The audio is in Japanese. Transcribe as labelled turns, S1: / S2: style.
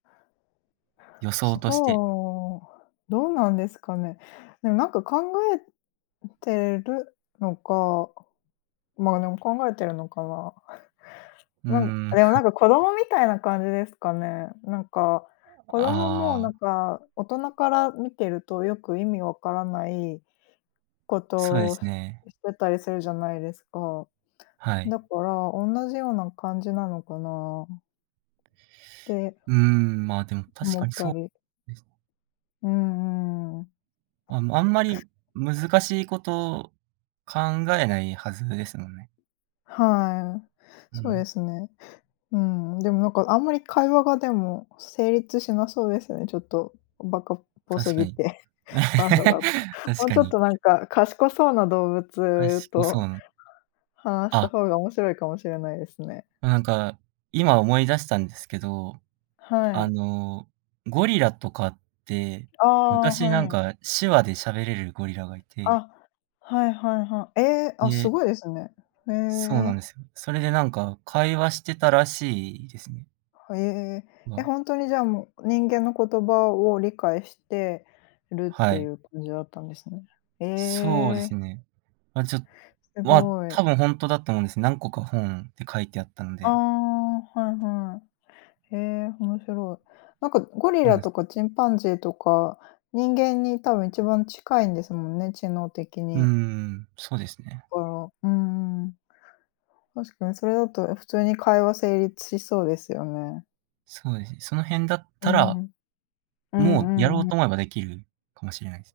S1: 予想として。
S2: そう。どうなんですかね。でも、なんか、考えてるのか、ま、でも考えてるのかな。
S1: う
S2: なん
S1: ーん。
S2: でも、な んか、子供みたいな感じですかね。なんか、子供も、
S1: あ
S2: な
S1: あ。
S2: んか、大人から見てるとよく意味わからないこ
S1: そうで
S2: とを
S1: すね。
S2: してたりするじゃないですか。
S1: はい。
S2: だから、同じような感じなのかなて
S1: うん、まあ、でも確
S2: 思
S1: か
S2: っ
S1: に
S2: た
S1: そう
S2: り。
S1: です。
S2: うーんうーん。
S1: あ、もう、あんまり難しいこと考えないはずですもんね。
S2: はい。
S1: う
S2: そうで
S1: ん。
S2: すね。うん。でも、なんか、あんまり会話がでも成立しなそうですね。ちょっと、バカっぽす
S1: 確か
S2: ぎ
S1: に。
S2: て。パンダだと。
S1: 確
S2: もう
S1: か
S2: ちょっ
S1: に。
S2: と、なんか、賢そうな動
S1: か
S2: 物
S1: しこそ
S2: と、
S1: う。
S2: 話した
S1: あ。
S2: 方が面白いかもしれないですね。
S1: なんか、今思い出したんですけど、
S2: は
S1: あ
S2: い。
S1: の、ゴリラとかって、
S2: ああ、
S1: 昔、な
S2: は
S1: ん
S2: い。
S1: か、手話で喋れるゴリラがいて
S2: あ、はいはいはい。え、あ、す
S1: で
S2: ごいですね。へ
S1: そうなん
S2: え。
S1: ですよ。それでなんか会話してたらしいですね。
S2: へえ。
S1: ま
S2: え、
S1: あ。
S2: ほんとに、じゃあ、もう、人間の言葉を理解してるっ
S1: は
S2: てい
S1: い。
S2: う感じだったんですね。へ
S1: そうで
S2: え。
S1: すね。ま、ちょ
S2: す
S1: は
S2: ご
S1: 多
S2: い。
S1: 分ほんとだと思うんですね。何個か本で書いてあったん
S2: あ、
S1: で。
S2: はいはい。へえ、面白い。なんか、ゴリ
S1: そうな
S2: ラ
S1: んす。
S2: とかチンパンジーとか、人間に多分一番近いんですもんね、知能的
S1: うー
S2: に。
S1: ん、そうですね。
S2: そっか、うんうん。確かにそれだと普通に会話成立しそうですよね。
S1: そうですね。その、辺だっ
S2: うー
S1: たら、
S2: ん。う
S1: もう、
S2: ん
S1: や
S2: う
S1: ろ
S2: ん
S1: う
S2: うん。
S1: と思えばできるかもしれないです。